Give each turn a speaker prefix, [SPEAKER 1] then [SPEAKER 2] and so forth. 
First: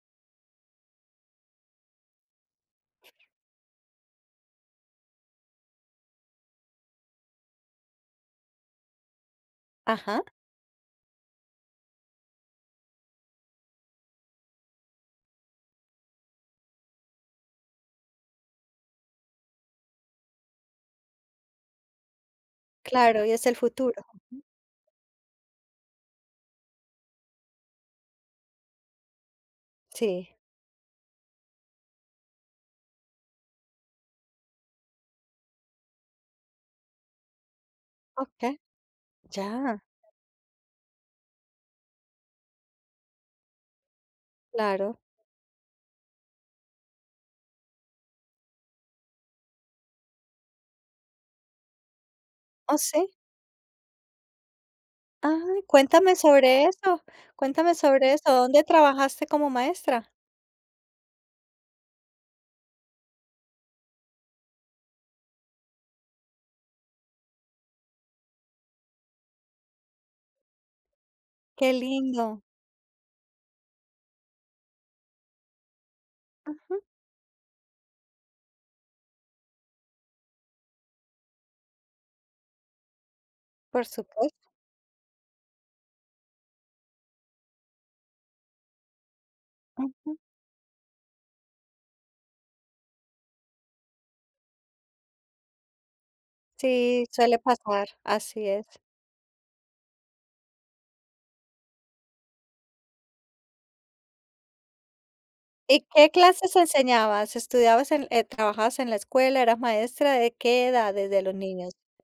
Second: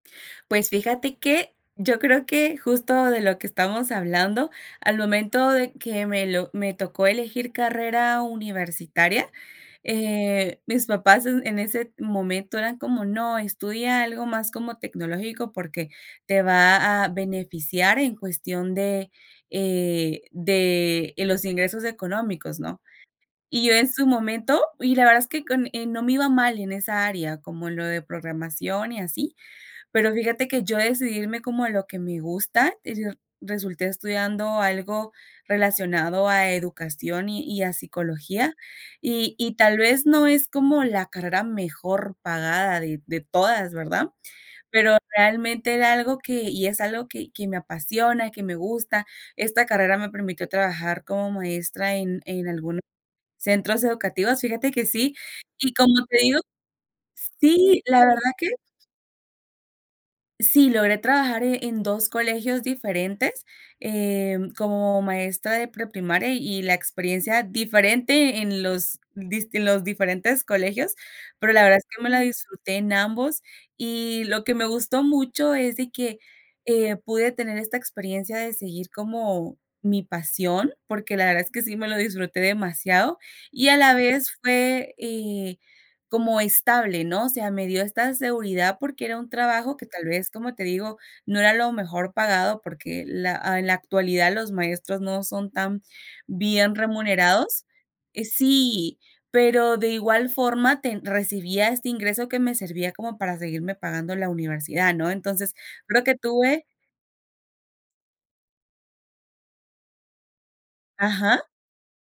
[SPEAKER 1] Pues fíjate que, yo creo que, justo de lo que estamos hablando al momento de que me lo me tocó elegir carrera universitaria,
[SPEAKER 2] Ajá.
[SPEAKER 1] eh, mis papás en ese momento eran como no estudia algo más como tecnológico porque te va a beneficiar en cuestión de, eh, de los ingresos económicos, ¿no?
[SPEAKER 2] Claro, y es el
[SPEAKER 1] Y yo en
[SPEAKER 2] futuro.
[SPEAKER 1] su momento y la verdad es que con no me iba mal en esa área, como lo de programación y así, pero
[SPEAKER 2] Sí.
[SPEAKER 1] fíjate que yo decidí irme como a lo que me gusta, y resul resulté estudiando algo relacionado a educación y y a psicología,
[SPEAKER 2] Okey,
[SPEAKER 1] y y tal
[SPEAKER 2] ya.
[SPEAKER 1] vez no es como la carrera mejor pagada de de todas, ¿verdad? Pero
[SPEAKER 2] Claro.
[SPEAKER 1] realmente era algo que y es algo que que me apasiona, que me gusta. Esta carrera me permitió trabajar como maestra en en
[SPEAKER 2] ¿O
[SPEAKER 1] algunos
[SPEAKER 2] sí?
[SPEAKER 1] centros educativos. Fíjate que sí.
[SPEAKER 2] Ay,
[SPEAKER 1] Y, como
[SPEAKER 2] cuéntame
[SPEAKER 1] te digo
[SPEAKER 2] sobre eso, cuéntame
[SPEAKER 1] sí, la
[SPEAKER 2] sobre eso,
[SPEAKER 1] verdad que.
[SPEAKER 2] ¿dónde trabajaste como maestra?
[SPEAKER 1] Sí logré trabajar e en 2 colegios diferentes, eh, mm, como maestra de preprimaria y y la experiencia, diferente en los dist en los diferentes colegios, pero la
[SPEAKER 2] Que
[SPEAKER 1] verdad es que me la
[SPEAKER 2] lindo.
[SPEAKER 1] disfruté en ambos. Y lo que me gustó mucho es de que,
[SPEAKER 2] Ujú.
[SPEAKER 1] eh, pude tener esta experiencia de seguir como mi pasión, porque la verdad es que sí me lo disfruté demasiado, y a
[SPEAKER 2] Por
[SPEAKER 1] la
[SPEAKER 2] supuesto.
[SPEAKER 1] vez fue, eh, como estable, ¿no? O sea, me dio esta seguridad porque era un trabajo que, tal
[SPEAKER 2] Ujú.
[SPEAKER 1] vez, como te digo, no era lo mejor pagado, porque la en la actualidad los maestros no son tan bien
[SPEAKER 2] Sí, suele
[SPEAKER 1] remunerados,
[SPEAKER 2] pasar,
[SPEAKER 1] eh,
[SPEAKER 2] así es.
[SPEAKER 1] sí, pero, de igual forma, ten recibía este ingreso que me servía como para seguirme pagando la universidad, ¿no? Entonces,
[SPEAKER 2] ¿Y
[SPEAKER 1] creo
[SPEAKER 2] qué
[SPEAKER 1] que
[SPEAKER 2] clases
[SPEAKER 1] tuve
[SPEAKER 2] enseñabas? ¿Estudiabas en trabajabas en la escuela, eras maestra? ¿De qué edades, de los
[SPEAKER 1] Ajá.
[SPEAKER 2] niños?